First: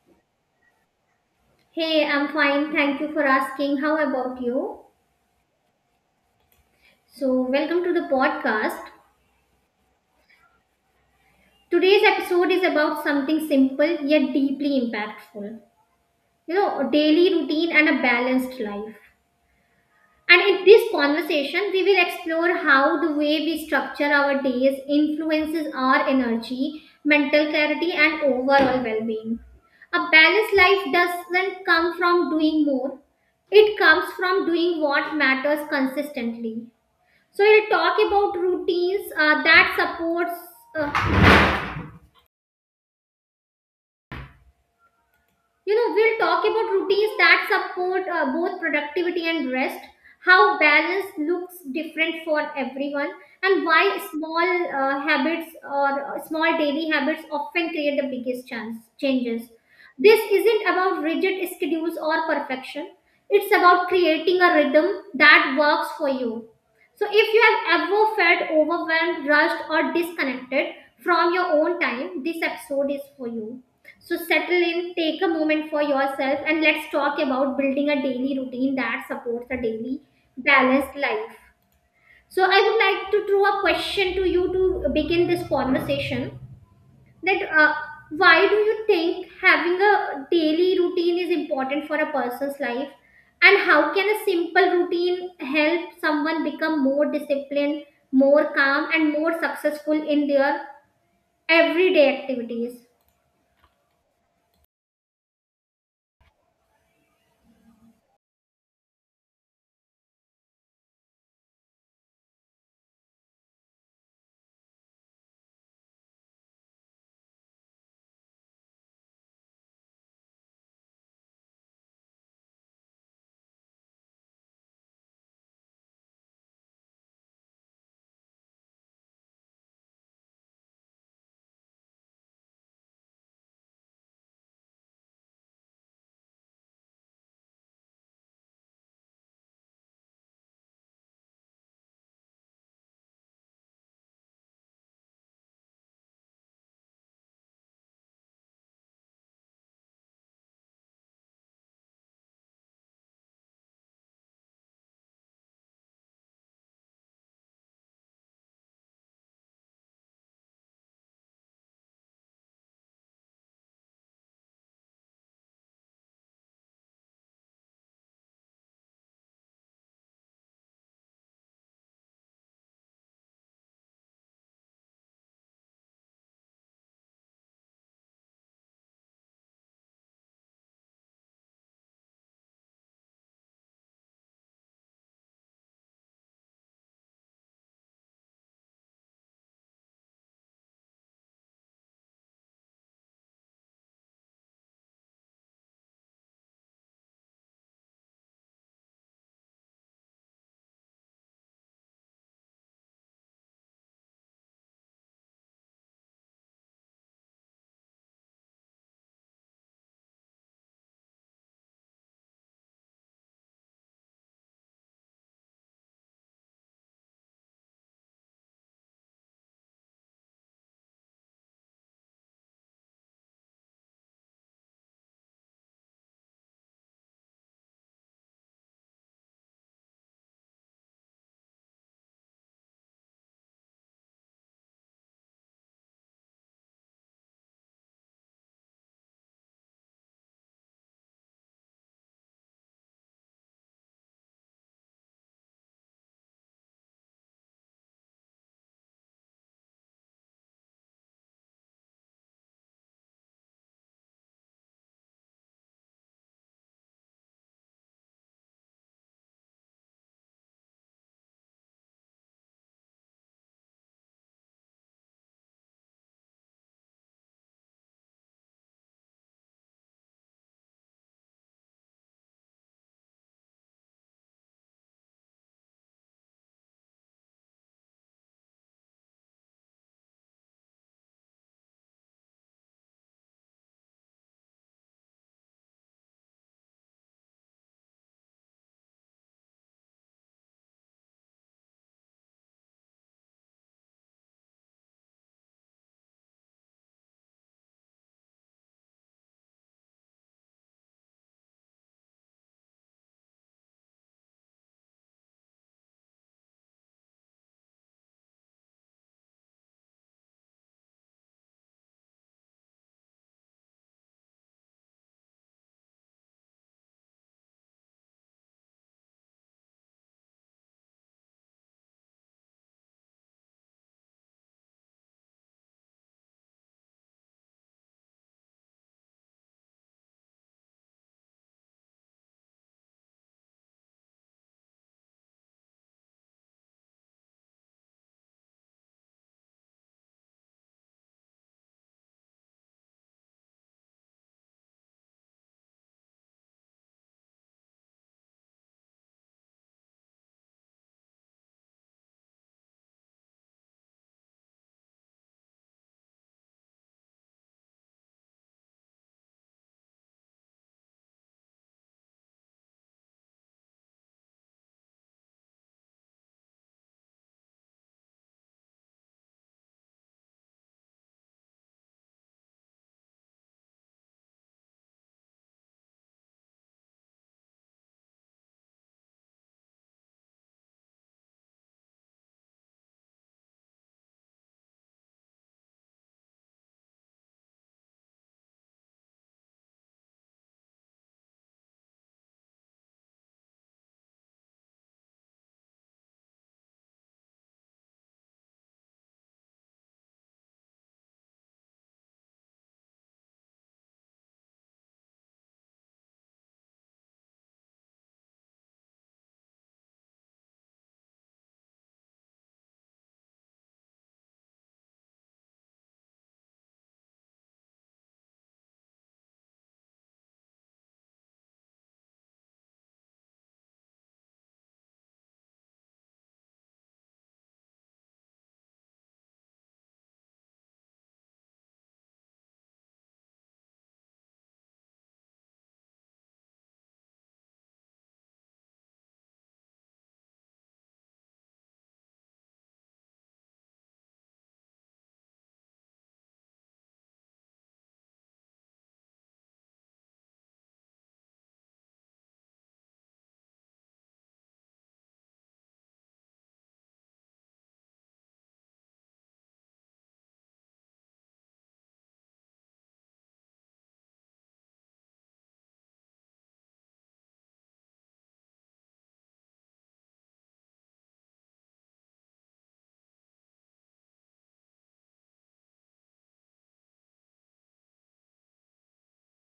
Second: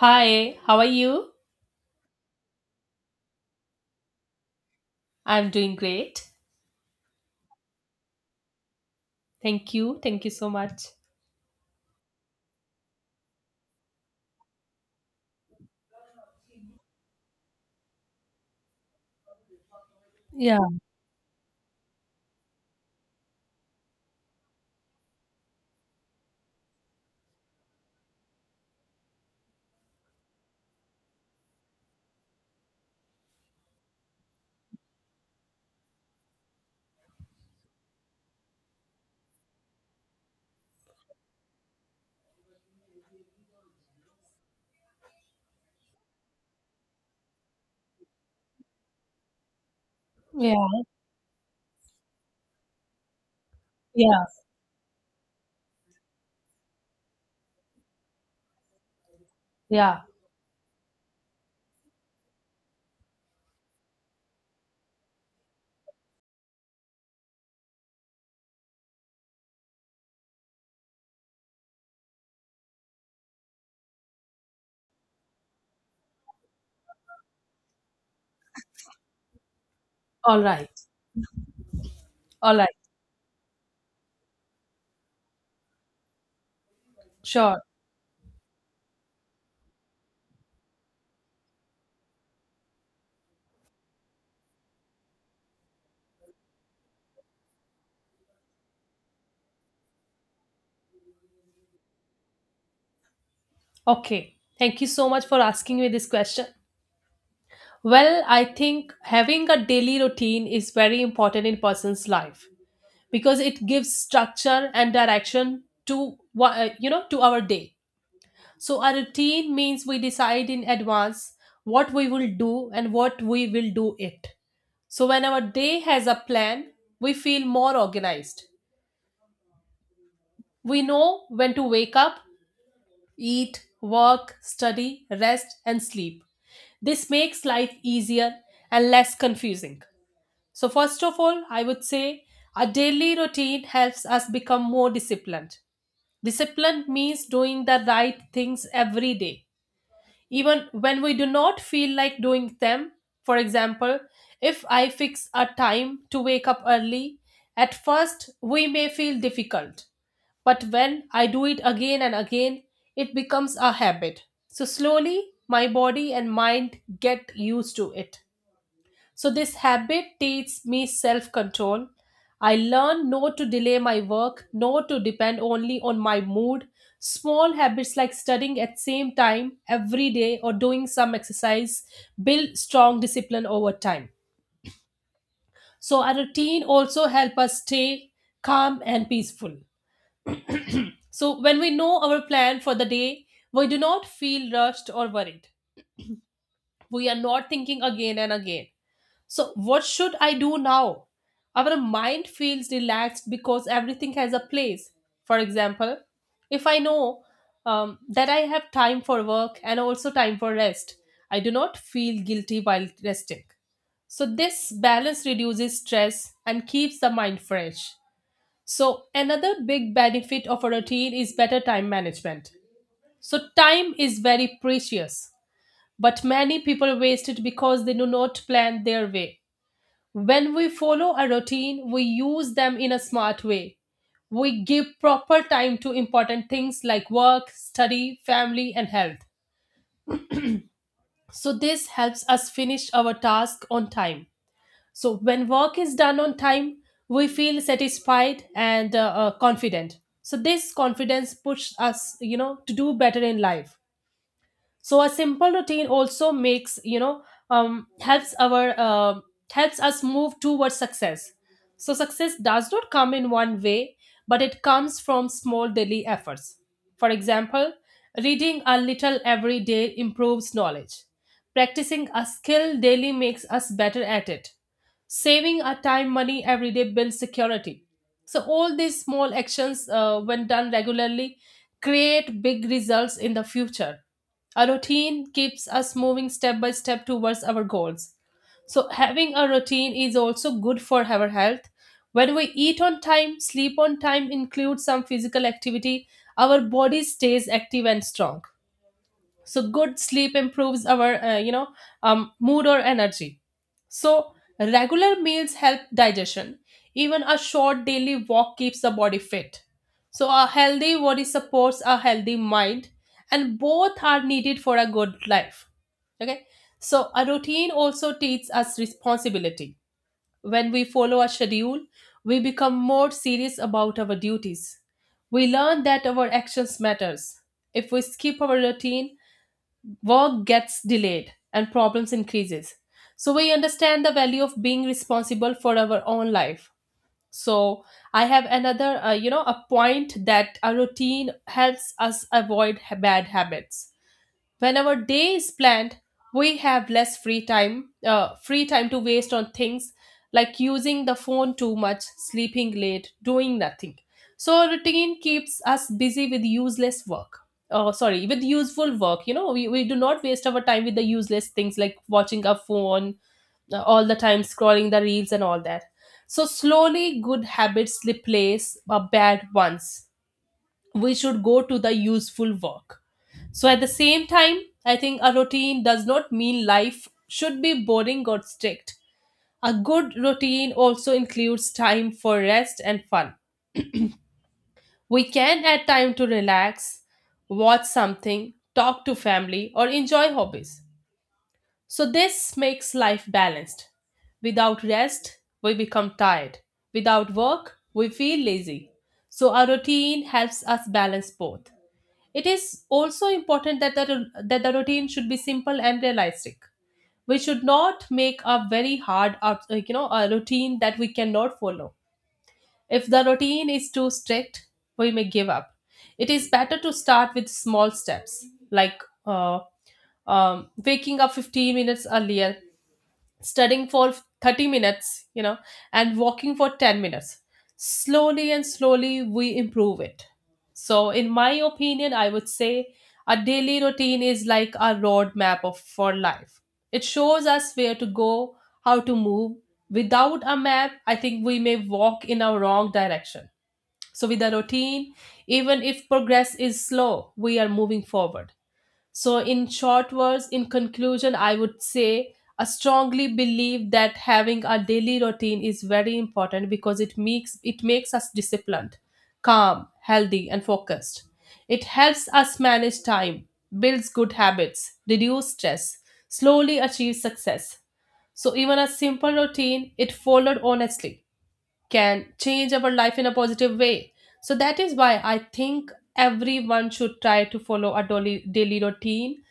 Hi, how are you? Hey, I'm fine. Thank you for asking. How about you? I'm doing great. So, welcome to the podcast. Thank you. Thank you so much. Today's episode is about something simple yet deeply impactful. You know, a daily routine and a balanced life. And Yeah, in this conversation, we will explore how the way we structure our days influences our energy, mental clarity, and overall well being. A balanced life doesn't come from doing more, it comes from doing what matters consistently. So we'll talk about routines that supports uh, we'll talk about routines that support both productivity and rest, yeah, how balance looks different for everyone, and why yeah, small habits or small daily habits often create the biggest chance changes. yeah. This isn't about rigid schedules or perfection. It's about creating a rhythm that works for you. So, if you have ever felt overwhelmed, rushed, or disconnected from your own time, this episode is for you. So settle in, take a moment for yourself, and let's talk about building a daily routine that supports a daily All right, balanced life. So all I right, would like to throw a question to you to begin this conversation. That sure. Why do you think having a daily routine is important for a person's life, and how can a simple routine help someone become more disciplined, more calm, and more successful in their everyday activities? Okay. Thank you so much for asking me this question. Well, I think having a daily routine is very important in person's life because it gives structure and direction to what you know to our day. So a routine means we decide in advance what we will do and what we will do it. So, when our day has a plan, we feel more organized. We know when to wake up, eat, work, study, rest, and sleep. This makes life easier and less confusing. So, first of all, I would say a daily routine helps us become more disciplined. Discipline means doing the right things every day, even when we do not feel like doing them. For example, if I fix a time to wake up early, at first we may feel difficult, but when I do it again and again, it becomes a habit. So slowly, my body and mind get used to it. So this habit teaches me self-control. I learn not to delay my work, not to depend only on my mood. Small habits like studying at same time every day or doing some exercise build strong discipline over time. So our routine also help us stay calm and peaceful. So when we know our plan for the day, we do not feel rushed or worried. We are not thinking again and again. So, what should I do now? Our mind feels relaxed because everything has a place. For example, if I know that I have time for work and also time for rest, I do not feel guilty while resting. So, this balance reduces stress and keeps the mind fresh. So, another big benefit of a routine is better time management. So, time is very precious, but many people waste it because they do not plan their way. When we follow a routine, we use them in a smart way. We give proper time to important things like work, study, family, and health. So, this helps us finish our task on time. So, when work is done on time, we feel satisfied and confident. So, this confidence pushes us to do better in life. So a simple routine also makes you know helps our helps us move towards success. So success does not come in one way, but it comes from small daily efforts. For example, reading a little every day improves knowledge, practicing a skill daily makes us better at it, saving our time money every day builds security. So all these small actions when done regularly create big results in the future. A routine keeps us moving step by step towards our goals. So having a routine is also good for our health. When we eat on time, sleep on time, include some physical activity, our body stays active and strong. So good sleep improves our mood or energy. So, regular meals help digestion. Even a short daily walk keeps the body fit. So, a healthy body supports a healthy mind, and both are needed for a good life. Okay, so a routine also teaches us responsibility. When we follow a schedule, we become more serious about our duties. We learn that our actions matters. If we skip our routine, work gets delayed and problems increases. So we understand the value of being responsible for our own life. So I have another a point that a routine helps us avoid bad habits. When our day is planned, we have less free time, free time to waste on things like using the phone too much, sleeping late, doing nothing. So routine keeps us busy with useless work. Oh, sorry, with useful work. We do not waste our time with the useless things like watching our phone all the time, scrolling the reels and all that. So slowly good habits replace bad ones. We should go to the useful work. So at the same time, I think a routine does not mean life should be boring or strict. A good routine also includes time for rest and fun. We can add time to relax, watch something, talk to family, or enjoy hobbies. So this makes life balanced. Without rest, we become tired. Without work, we feel lazy. So our routine helps us balance both. It is also important that the routine should be simple and realistic. We should not make a very hard, a routine that we cannot follow. If the routine is too strict, we may give up. It is better to start with small steps, like uh, waking up 15 minutes earlier, studying for 30 minutes, and walking for 10 minutes. Slowly and slowly, we improve it. So, in my opinion, I would say a daily routine is like a roadmap for life. It shows us where to go, how to move. Without a map, I think we may walk in a wrong direction. So, with a routine, even if progress is slow, we are moving forward. So, in short words, in conclusion, I would say I strongly believe that having a daily routine is very important because it makes us disciplined, calm, healthy, and focused. It helps us manage time, builds good habits, reduce stress, slowly achieve success. So even a simple routine, it followed honestly, can change our life in a positive way. So that is why I think everyone should try to follow a daily routine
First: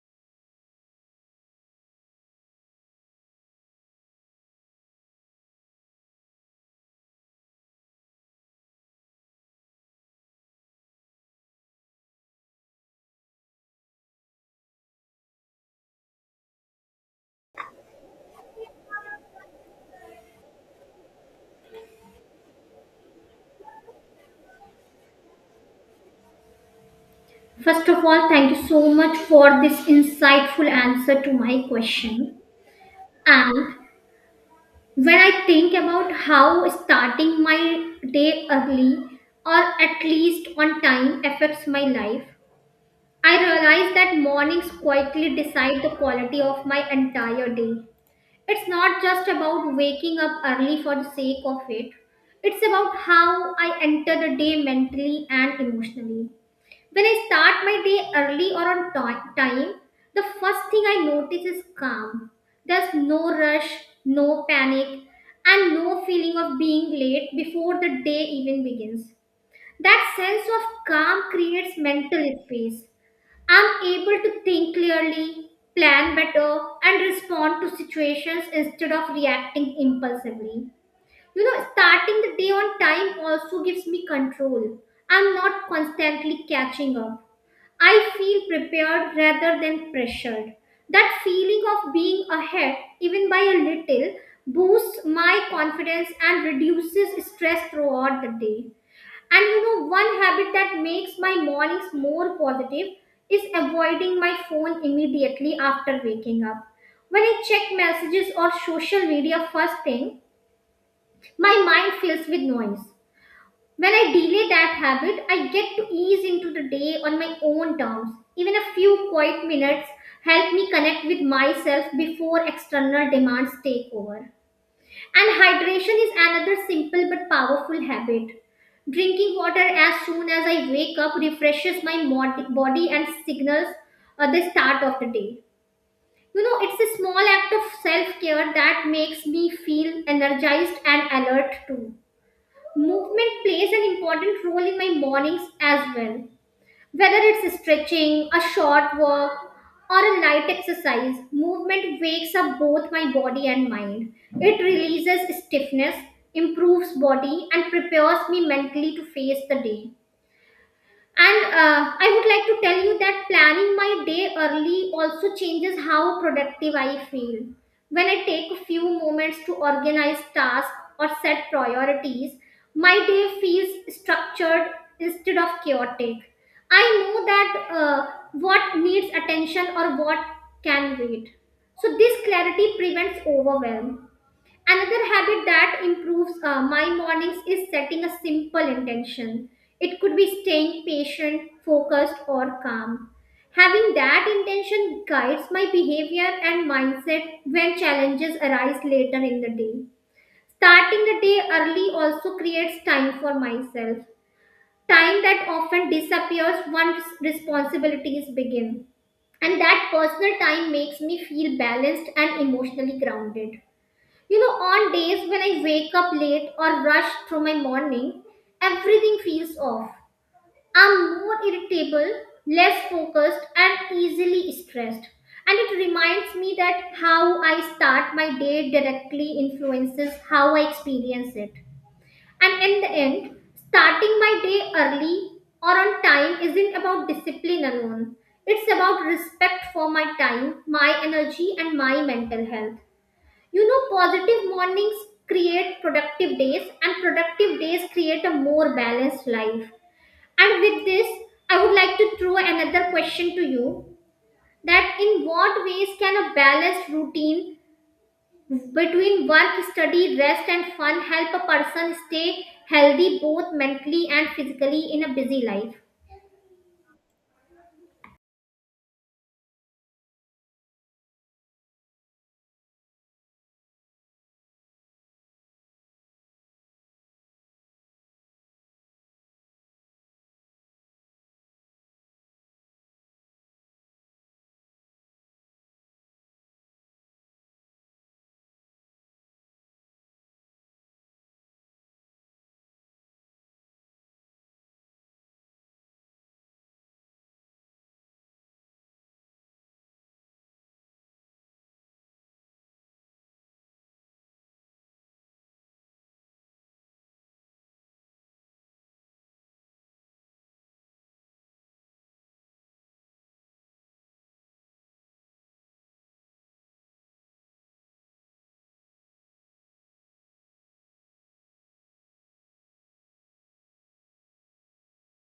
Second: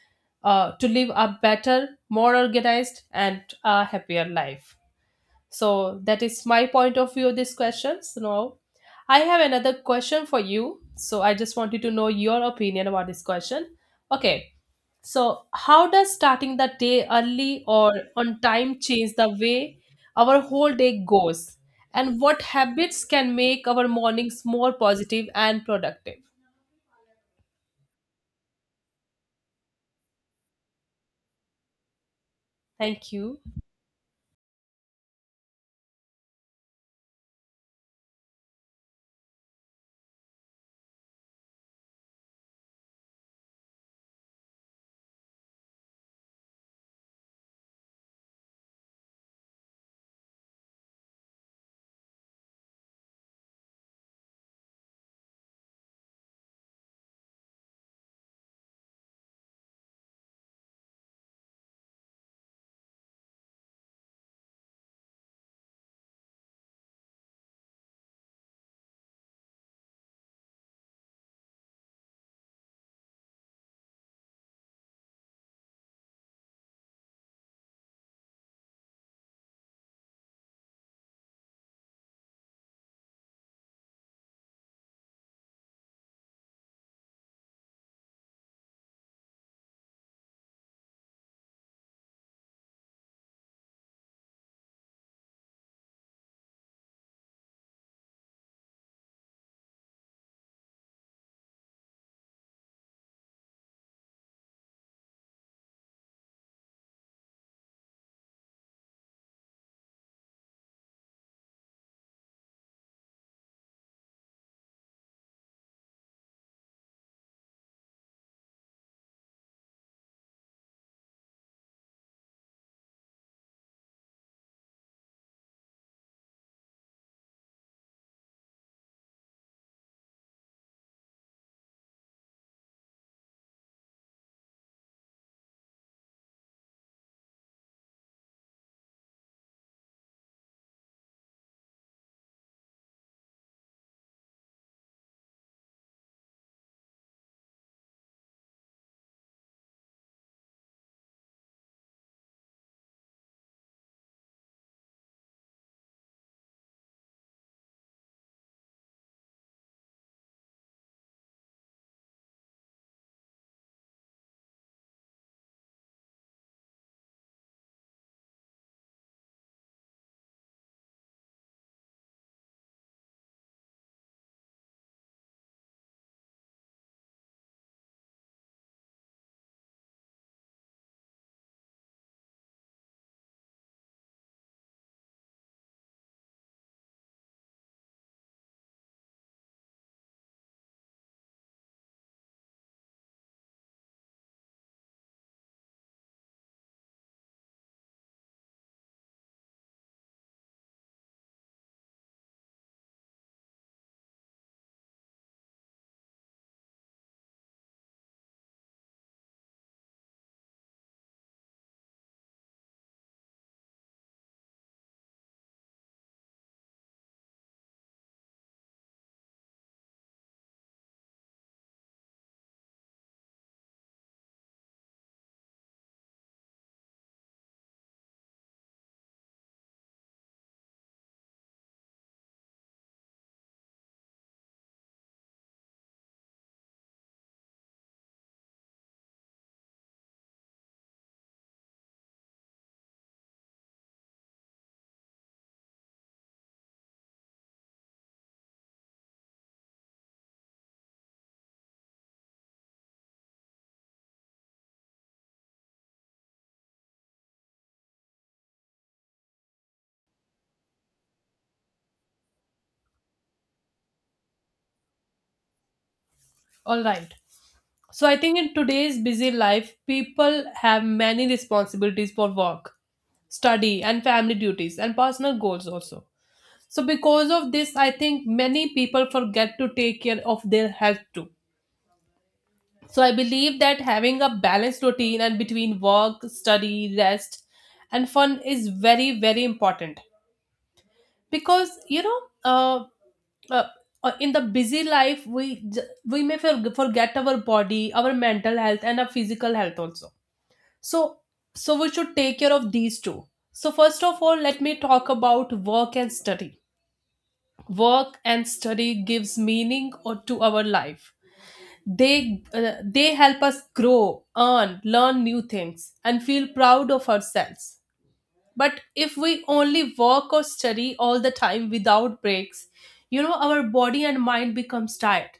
to live a better, more organized, and a happier life. So that is my point of view of these questions. Now, I have another question for you. So I just wanted to know your opinion about this question. Okay. So how does starting the day early or on time change the way our whole day goes? And what habits can make our mornings more positive and productive? First of all, thank you so much for this insightful answer to my question. Thank you. And when I think about how starting my day early or at least on time affects my life, I realize that mornings quietly decide the quality of my entire day. It's not just about waking up early for the sake of it, it's about how I enter the day mentally and emotionally. When I start my day early or on time, the first thing I notice is calm. There's no rush, no panic, and no feeling of being late before the day even begins. That sense of calm creates mental space. I'm able to think clearly, plan better, and respond to situations instead of reacting impulsively. You know, starting the day on time also gives me control. I'm not constantly catching up. I feel prepared rather than pressured. That feeling of being ahead, even by a little, boosts my confidence and reduces stress throughout the day. And you know, one habit that makes my mornings more positive is avoiding my phone immediately after waking up. When I check messages or social media first thing, my mind fills with noise. When I delay that habit, I get to ease into the day on my own terms. Even a few quiet minutes help me connect with myself before external demands take over. And hydration is another simple but powerful habit. Drinking water as soon as I wake up refreshes my body and signals the start of the day. You know, it's a small act of self care that makes me feel energized and alert too. Movement plays an important role in my mornings as well. Whether it's stretching, a short walk, or a light exercise, movement wakes up both my body and mind. It releases stiffness, improves body, and prepares me mentally to face the day. And I would like to tell you that planning my day early also changes how productive I feel. When I take a few moments to organize tasks or set priorities, my day feels structured instead of chaotic. I know that what needs attention or what can wait. So, this clarity prevents overwhelm. Another habit that improves my mornings is setting a simple intention. It could be staying patient, focused, or calm. Having that intention guides my behavior and mindset when challenges arise later in the day. Starting the day early also creates time for myself, time that often disappears once responsibilities begin. And that personal time makes me feel balanced and emotionally grounded. You know, on days when I wake up late or rush through my morning, everything feels off. I'm more irritable, less focused, and easily stressed. And it reminds me that how I start my day directly influences how I experience it. And in the end, starting my day early or on time isn't about discipline alone. It's about respect for my time, my energy, and my mental health. You know, positive mornings create productive days, and productive days create a more balanced life. And with this, I would like to throw another question to you, that in what ways can a balanced routine between work, study, rest, and fun help a person stay healthy both mentally and physically in a busy life? All right. So I think in today's busy life, people have many responsibilities for work, study, and family duties and personal goals also. So because of this, I think many people forget to take care of their health too. So I believe that having a balanced routine and between work, study, rest, and fun is very very important because uh, in the busy life we may forget our body, our mental health, and our physical health also. So, so we should take care of these two. So first of all, let me talk about work and study. Work and study gives meaning or to our life. They help us grow, earn, learn new things, and feel proud of ourselves. But if we only work or study all the time without breaks, you know our body and mind becomes tired.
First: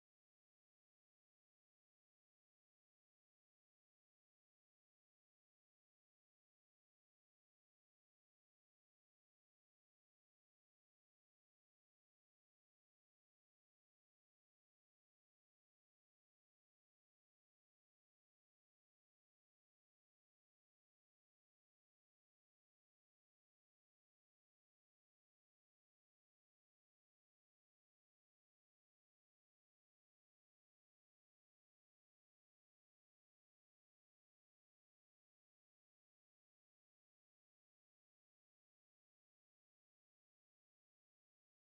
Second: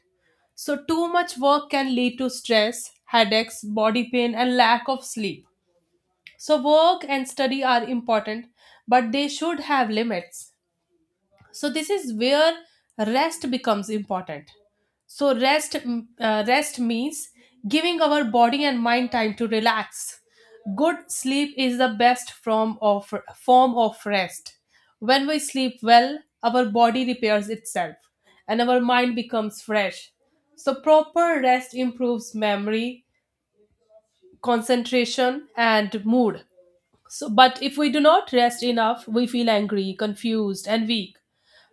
So too much work can lead to stress, headaches, body pain, and lack of sleep. So, work and study are important, but they should have limits. So, this is where rest becomes important. So, rest means giving our body and mind time to relax. Good sleep is the best form of rest. When we sleep well, our body repairs itself and our mind becomes fresh. So, proper rest improves memory, concentration, and mood. So, but if we do not rest enough, we feel angry, confused, and weak.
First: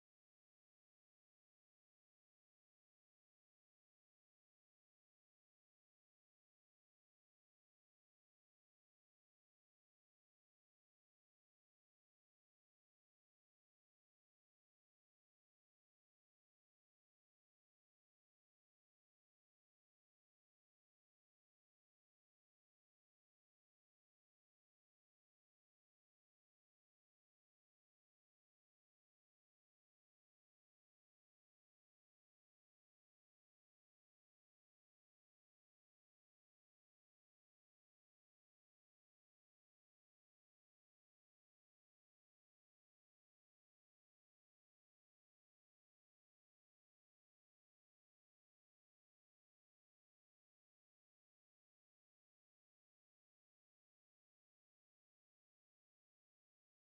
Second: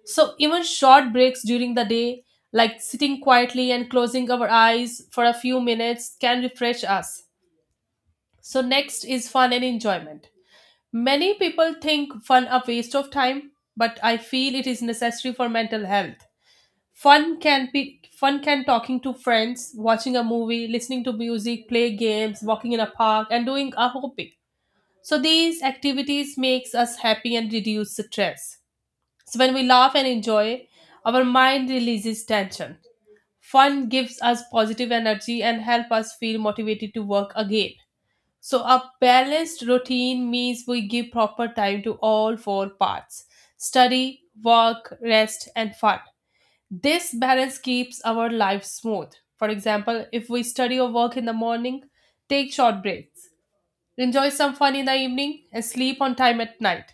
So, even short breaks during the day, like sitting quietly and closing our eyes for a few minutes, can refresh us. So, next is fun and enjoyment. Many people think fun a waste of time, but I feel it is necessary for mental health. Fun can talking to friends, watching a movie, listening to music, play games, walking in a park, and doing a hobby. So these activities makes us happy and reduce stress. So when we laugh and enjoy, our mind releases tension. Fun gives us positive energy and help us feel motivated to work again. So a balanced routine means we give proper time to all four parts: study, work, rest and fun. This balance keeps our life smooth. For example, if we study or work in the morning, take short breaks, enjoy some fun in the evening, and sleep on time at night.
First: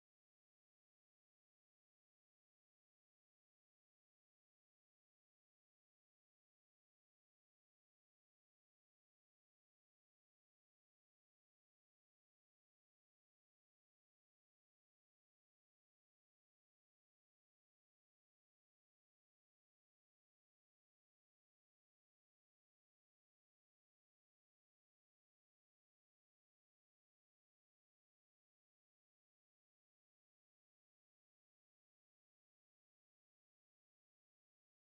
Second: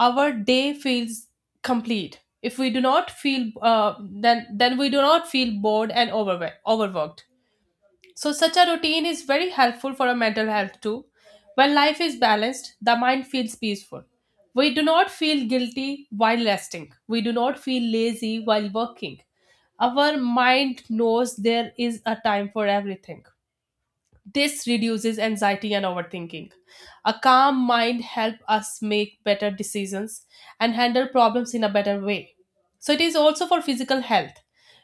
Our day feels complete. If we do not feel, then we do not feel bored and overworked. So such a routine is very helpful for our mental health too. When life is balanced, the mind feels peaceful. We do not feel guilty while resting. We do not feel lazy while working. Our mind knows there is a time for everything. This reduces anxiety and overthinking. A calm mind helps us make better decisions and handle problems in a better way. So it is also for physical health.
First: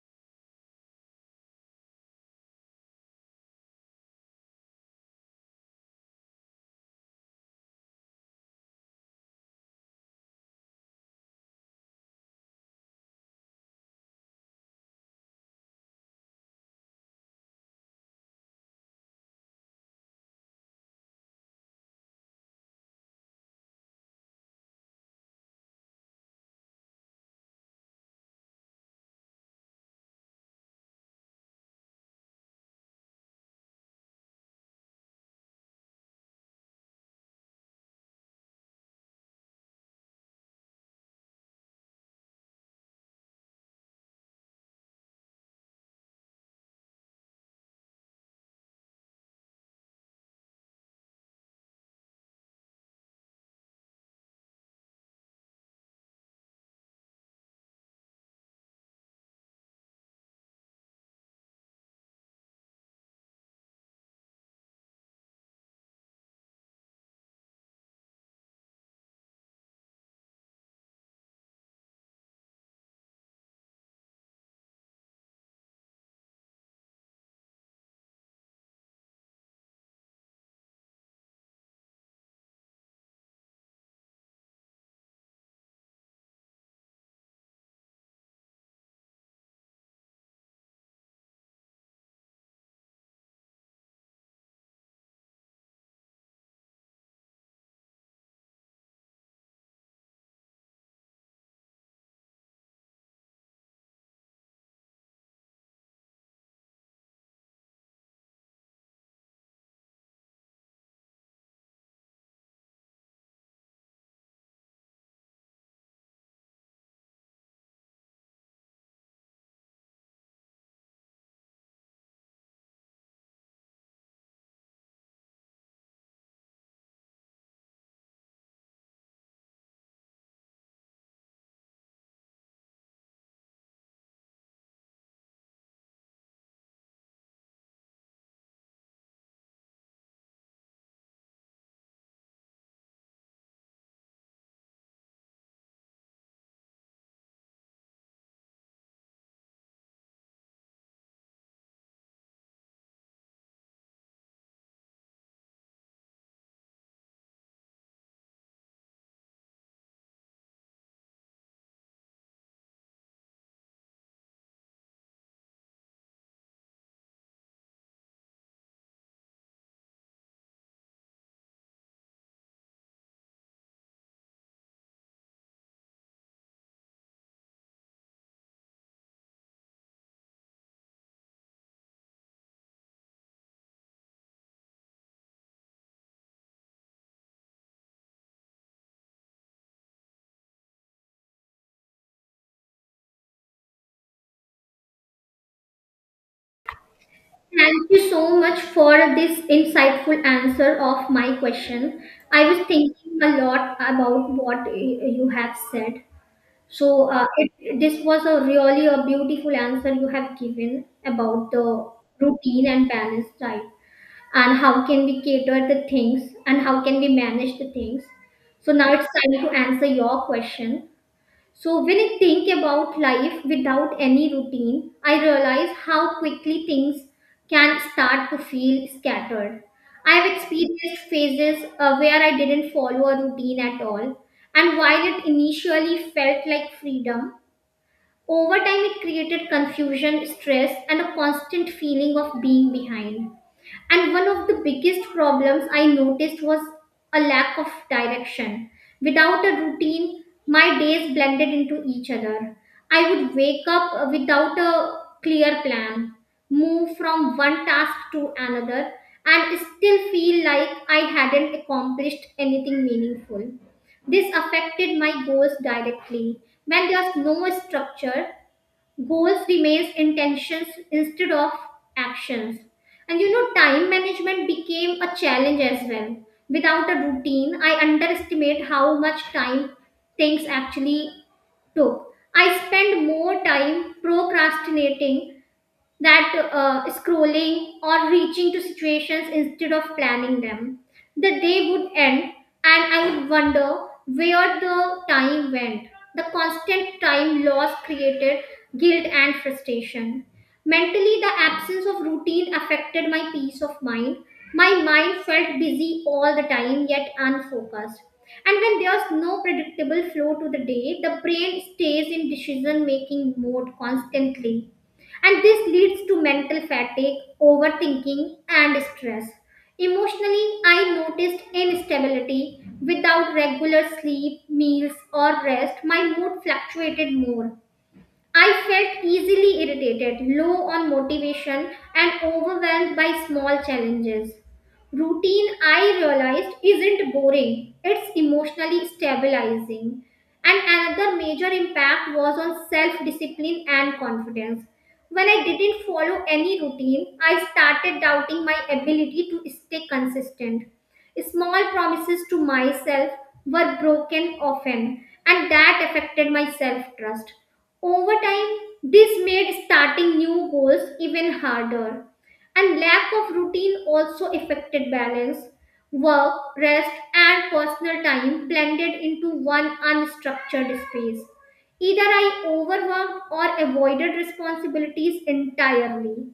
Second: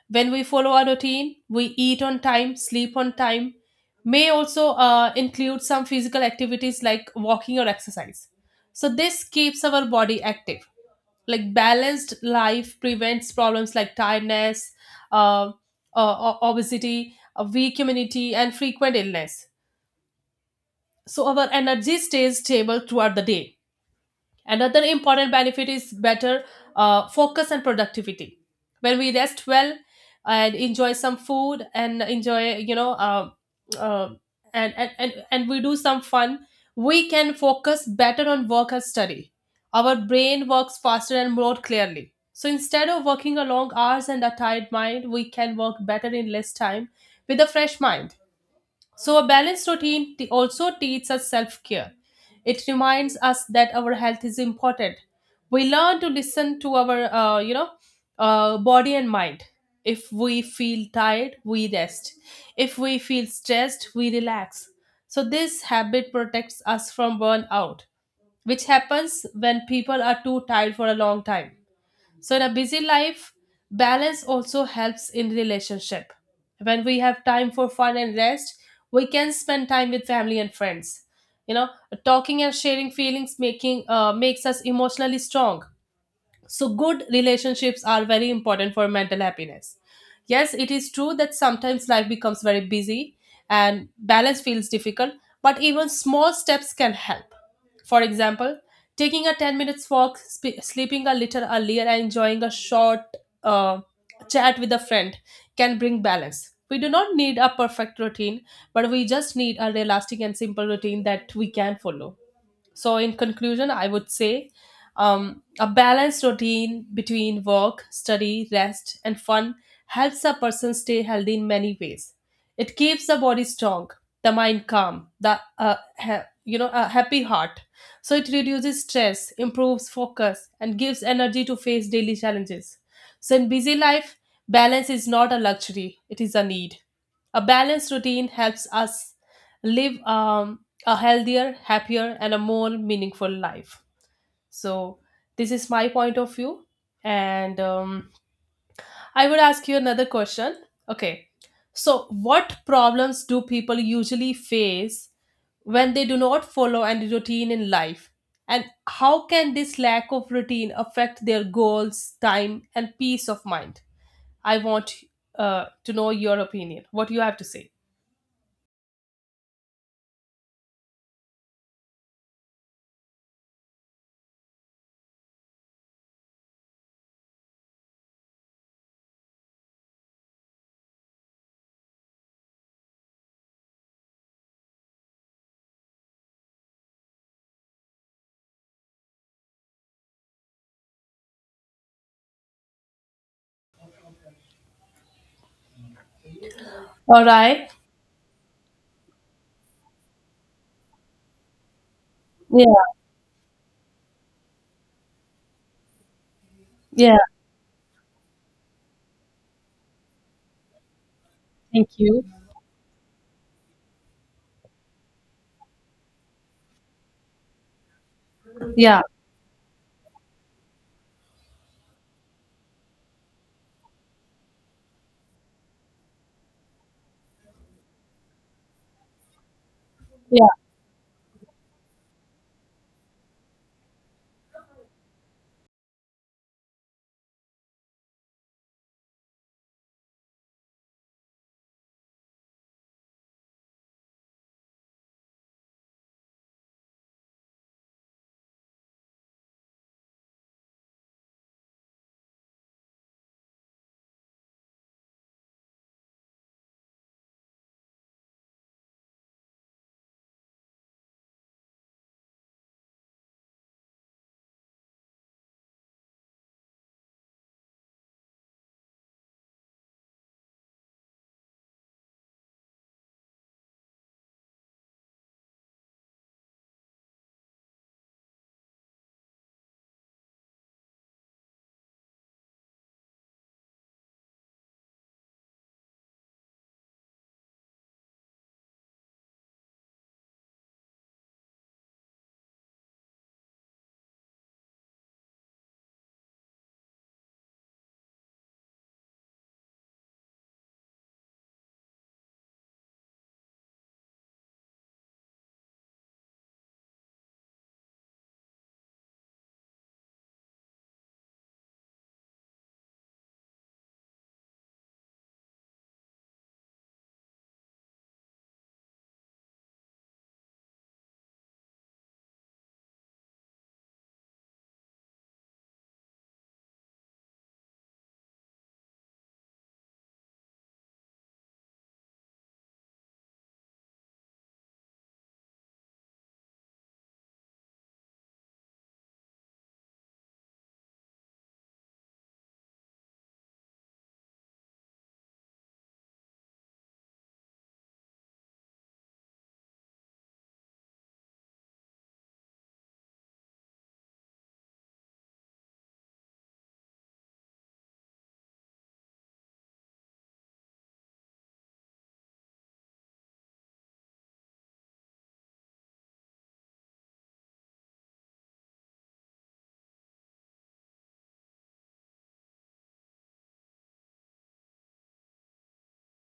When we follow a routine, we eat on time, sleep on time, may also include some physical activities like walking or exercise. So this keeps our body active like balanced life prevents problems like tiredness, uh, obesity, a weak immunity, and frequent illness. So our energy stays stable throughout the day. Another important benefit is better focus and productivity. When we rest well and enjoy some food and enjoy, you know, uh, and we do some fun, we can focus better on work and study. Our brain works faster and more clearly. So instead of working a long hours and a tired mind, we can work better in less time with a fresh mind. So, a balanced routine also teaches us self care. It reminds us that our health is important. We learn to listen to our body and mind. If we feel tired, we rest. If we feel stressed, we relax. So, this habit protects us from burnout, which happens when people are too tired for a long time. So in a busy life, balance also helps in relationship. When we have time for fun and rest, we can spend time with family and friends. You know, talking and sharing feelings making makes us emotionally strong. So, good relationships are very important for mental happiness. Yes, it is true that sometimes life becomes very busy and balance feels difficult, but even small steps can help. For example, taking a 10 minutes walk, sleeping a little earlier, and enjoying a short uh, chat with a friend can bring balance. We do not need a perfect routine, but we just need a realistic and simple routine that we can follow. So, in conclusion, I would say a balanced routine between work, study, rest, and fun helps a person stay healthy in many ways. It keeps the body strong, the mind calm, the you know, a happy heart. So it reduces stress, improves focus, and gives energy to face daily challenges. So in busy life, balance is not a luxury; it is a need. A balanced routine helps us live a healthier, happier, and a more meaningful life. So, this is my point of view. And I would ask you another question. Okay. So, what problems do people usually face when they do not follow any routine in life? And how can this lack of routine affect their goals, time, and peace of mind? I want to know your opinion, what you have to say. All right. Thank you so much for this insightful answer of my question. I was Yeah. thinking a lot about what you have said. Yeah. This was a really a beautiful answer you have given about the Thank you. routine and balance diet and how can we cater the things and how can we manage the things. So now Yeah. it's time to answer your question. So when I think about life without any routine, I realize how quickly things can start to feel scattered. I've experienced phases where I didn't follow a routine at all, and while it initially felt like freedom, over time it created confusion, stress, and a constant feeling of being behind. And one of the biggest problems I noticed was a lack of direction. Without a routine, my days blended into each other. I would wake up without a clear plan, move from one task to another, and still feel like I hadn't accomplished anything meaningful. This affected my goals directly. When there's no structure, goals replace intentions instead of actions. And you know, time management became a challenge as well. Without a routine, I underestimate how much time things actually took. I spend more time procrastinating, that scrolling or reaching to situations instead of planning them. The day would end, and I would wonder where the time went. The constant time loss created guilt and frustration. Mentally, the absence of routine affected my peace of mind. My mind felt busy all the time, yet unfocused. And when there's no predictable flow to the day, the brain stays in decision making mode constantly, and this leads to mental fatigue, overthinking, and stress. Emotionally, I noticed instability. Without regular sleep, meals, or rest, my mood fluctuated more. I felt easily irritated, low on motivation, and overwhelmed by small challenges. Routine, I realized, isn't boring, it's emotionally stabilizing. And another major impact was on self discipline and confidence. When I didn't follow any routine, I started doubting my ability to stay consistent. Small promises to myself were broken often, and that affected my self trust. Over time, this made starting new goals even harder, and lack of routine also affected balance. Work, rest, and personal time blended into one unstructured space. Either I overworked or avoided responsibilities entirely.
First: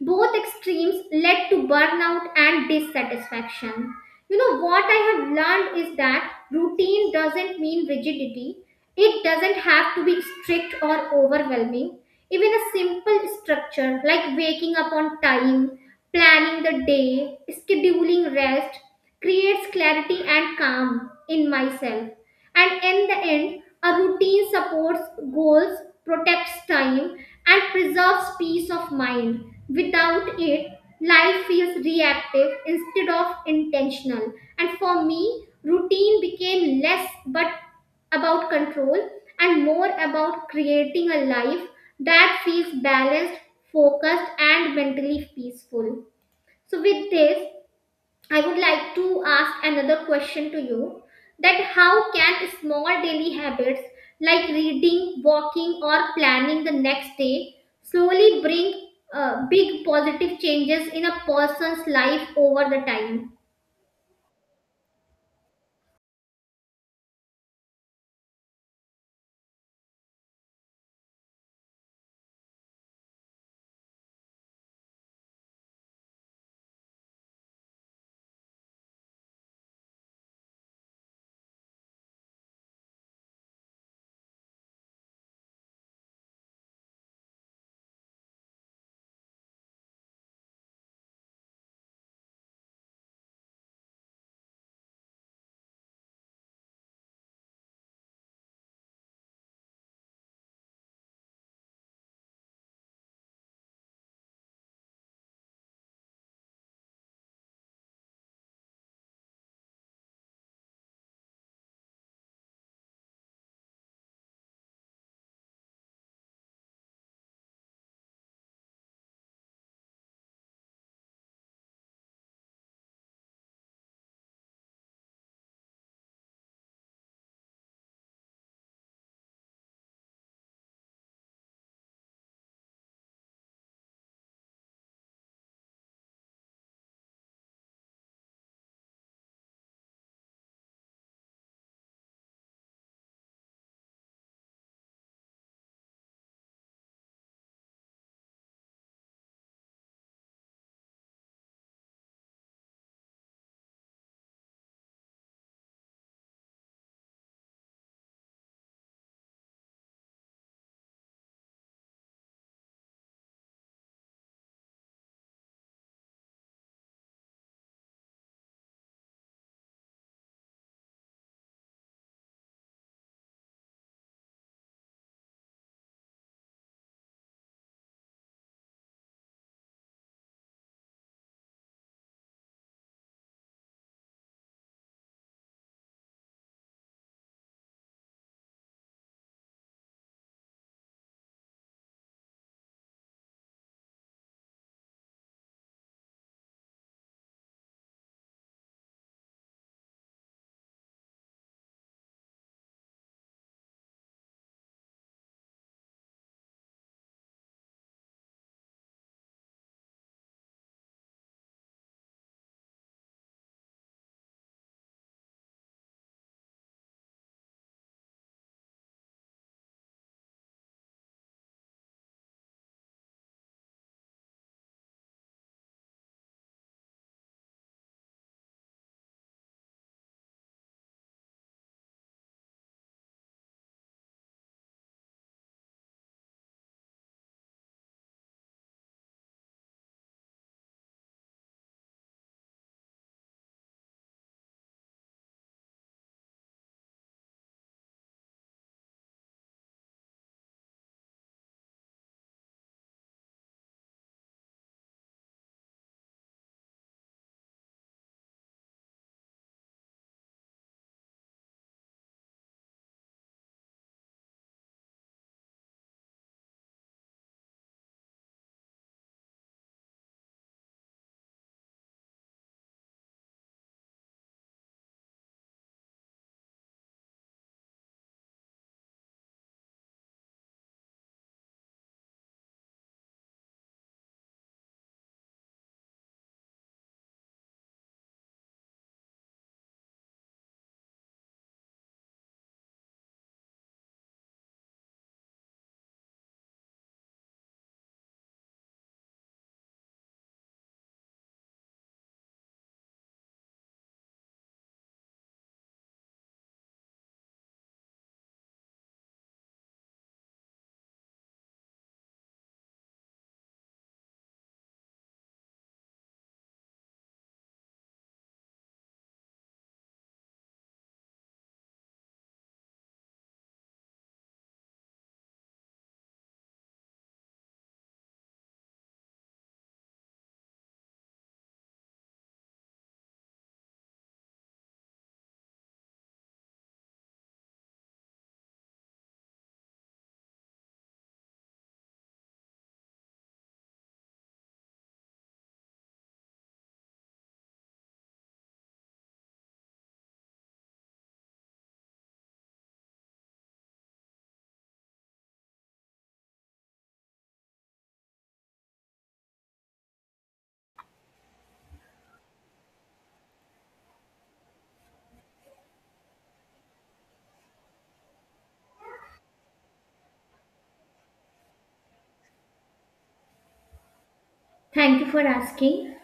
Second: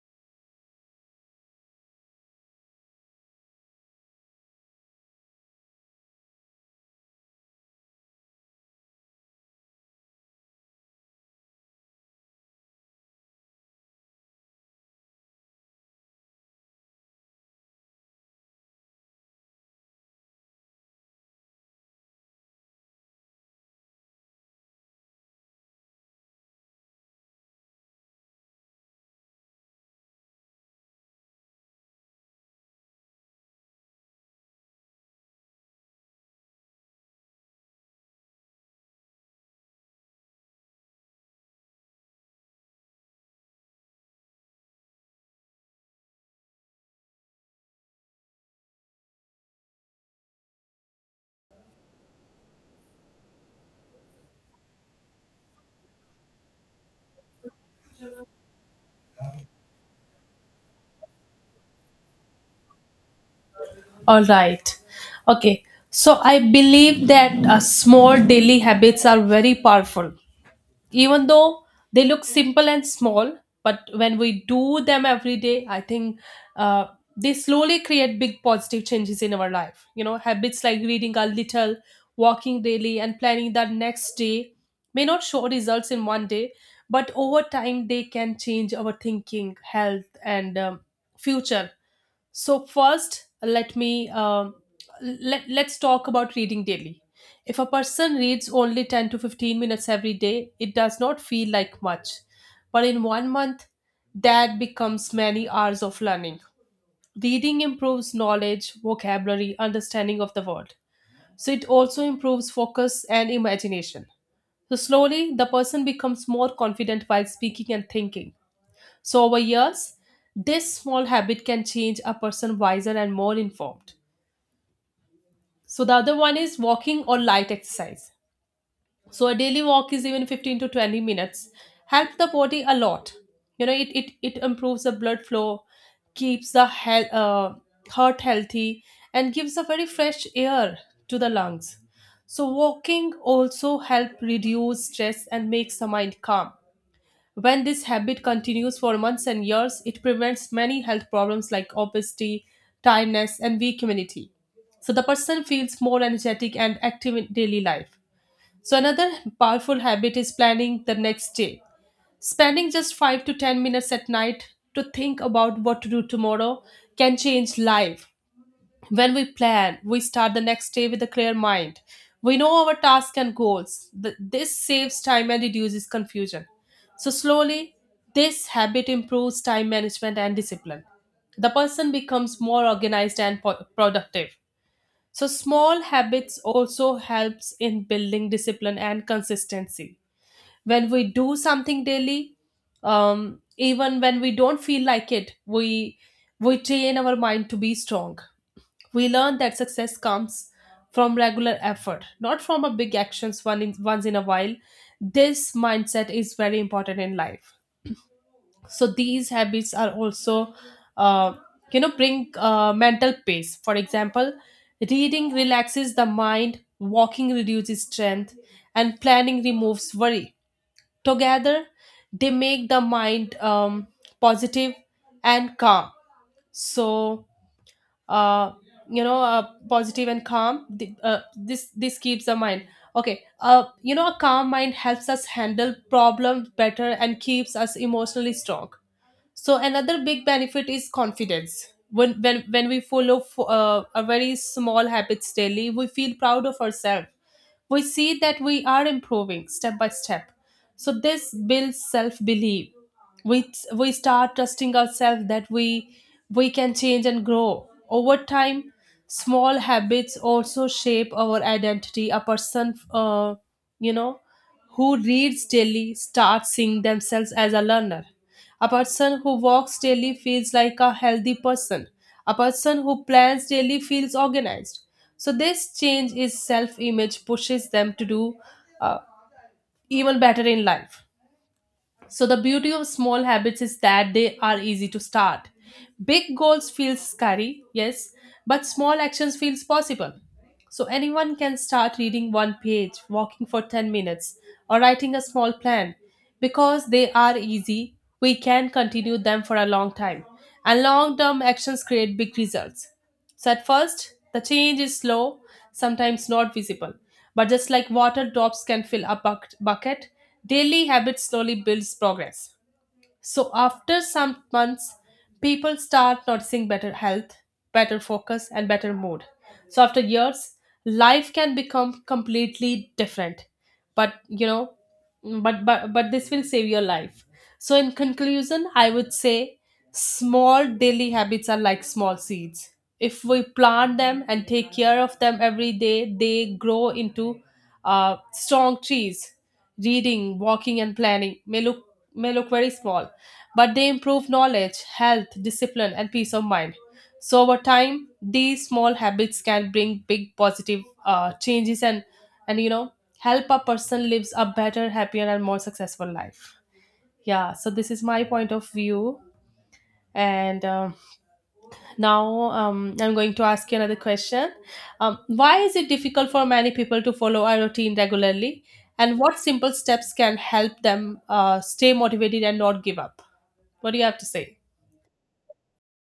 Both extremes led to burnout and dissatisfaction. You know, what I have learned is that routine doesn't mean rigidity. It doesn't have to be strict or overwhelming. Even a simple structure like waking up on time, planning the day, scheduling rest creates clarity and calm in myself. And in the end, a routine supports goals, protects time, and preserves peace of mind. Without it, life feels reactive instead of intentional. And for me, routine became less but about control and more about creating a life that feels balanced, focused, and mentally peaceful. So, with this, I would like to ask another question to you, that how can small daily habits like reading, walking, or planning the next day slowly bring big positive changes in a person's life over the time? All right. Okay. So I believe that small daily habits are very powerful. Even though they look simple and small, but when we do them every day, I think uh, they slowly create big positive changes in our life. You know, habits like reading a little, walking daily, and planning the next day may not show results in one day, but over time they can change our thinking, health, and future. So first, let me let let's talk about reading daily. If a person reads only 10 to 15 minutes every day, it does not feel like much. But in one month, that becomes many hours of learning. Reading improves knowledge, vocabulary, understanding of the world. So it also improves focus and imagination. So slowly, the person becomes more confident while speaking and thinking. So, over years, this small habit can change a person wiser and more informed. So, the other one is walking or light exercise. So, a daily walk is even 15 to 20 minutes, help the body a lot. You know, it improves the blood flow, keeps the heart healthy, and gives a very fresh air to the lungs. So, walking also help reduce stress and makes the mind calm. When this habit continues for months and years, it prevents many health problems like obesity, tiredness, and weak immunity. So the person feels more energetic and active in daily life. So another powerful habit is planning the next day. Spending just 5 to 10 minutes at night to think about what to do tomorrow can change life when we plan, we start the next day with a clear mind. We know our tasks and goals. This saves time and reduces confusion. So, slowly, this habit improves time management and discipline. The person becomes more organized and productive. So, small habits also helps in building discipline and consistency. When we do something daily, even when we don't feel like it, we train our mind to be strong. We learn that success comes from regular effort, not from a big actions once in a while. This mindset is very important in life. So these habits are also, uh, you know, bring mental peace. For example, reading relaxes the mind, walking reduces strength, and planning removes worry. Together, they make the mind positive and calm. So uh, positive and calm, this keeps the mind okay. You know, a calm mind helps us handle problems better and keeps us emotionally strong. So another big benefit is confidence. When we follow a very small habits daily, we feel proud of ourselves. We see that we are improving step by step. So this builds self belief. We start trusting ourselves that we can change and grow over time. Small habits also shape our identity. A person, you know, who reads daily, starts seeing themselves as a learner. A person who walks daily feels like a healthy person. A person who plans daily feels organized. So this change is self image pushes them to do, uh, even better in life. So the beauty of small habits is that they are easy to start. Big goals feels scary, yes, but small actions feels possible. So anyone can start reading one page, walking for 10 minutes, or writing a small plan. Because they are easy, we can continue them for a long time. And long-term actions create big results. So at first, the change is slow, sometimes not visible. But just like water drops can fill a bucket, daily habit slowly builds progress. So after some months, people start noticing better health, better focus, and better mood. So after years, life can become completely different. But you know, but this will save your life. So in conclusion, I would say small daily habits are like small seeds. If we plant them and take care of them every day, they grow into strong trees. Reading, walking, and planning may look very small, but they improve knowledge, health, discipline, and peace of mind. So, over time, these small habits can bring big positive changes and you know, help a person lives a better, happier, and more successful life. Yeah, so this is my point of view. And now I'm going to ask you another question. Why is it difficult for many people to follow a routine regularly? And what simple steps can help them stay motivated and not give up? What do you have to say? Thank you for asking.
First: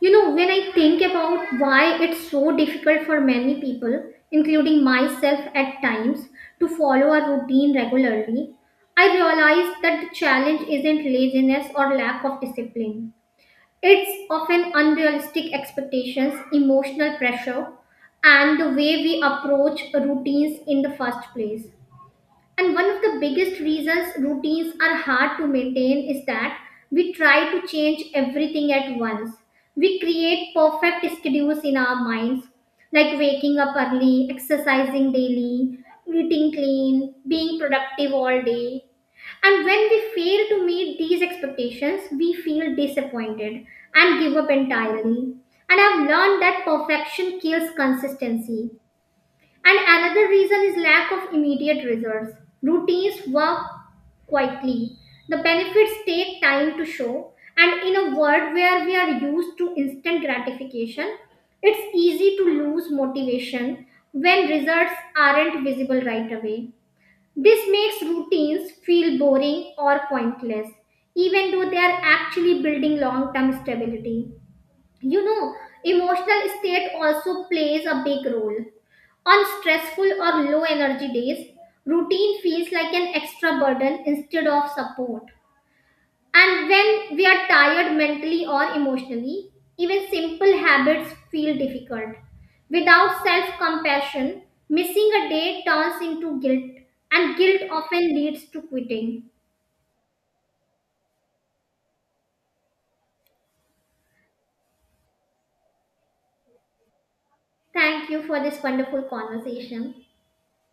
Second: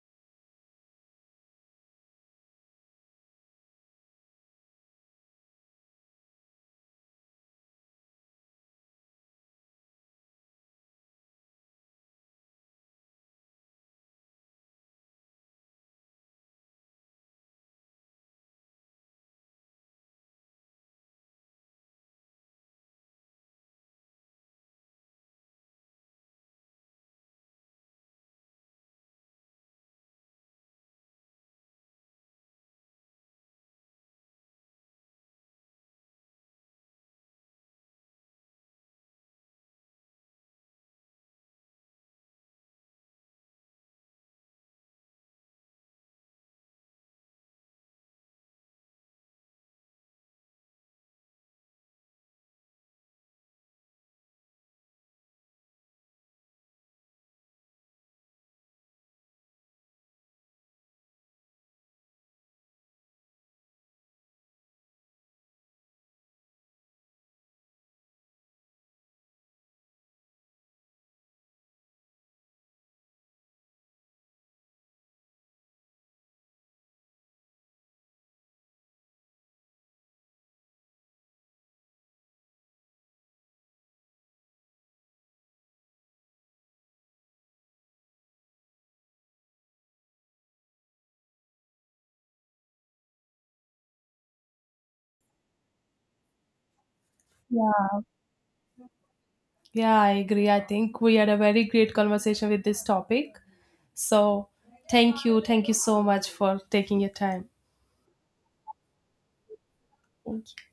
You know, when I think about why it's so difficult for many people, including myself at times, to follow a routine regularly, I realize that the challenge isn't laziness or lack of discipline. It's often unrealistic expectations, emotional pressure, and the way we approach routines in the first place. And one of the biggest reasons routines are hard to maintain is that we try to change everything at once. We create perfect schedules in our minds, like waking up early, exercising daily, eating clean, being productive all day. And when we fail to meet these expectations, we feel disappointed and give up entirely. And I've learned that perfection kills consistency. And another reason is lack of immediate results. Routines work quietly. The benefits take time to show. And in a world where we are used to instant gratification, it's easy to lose motivation when results aren't visible right away. This makes routines feel boring or pointless, even though they are actually building long term stability. You know, emotional state also plays a big role. On stressful or low energy days, routine feels like an extra burden instead of support. And when we are tired mentally or emotionally, even simple habits feel difficult. Without self compassion, missing a day turns into guilt, and guilt Yeah, often leads to quitting. yeah, I agree. I think we had a very great conversation with this topic. So, thank you. Thank you so much for taking your time. Thank you for this wonderful conversation. Thank you.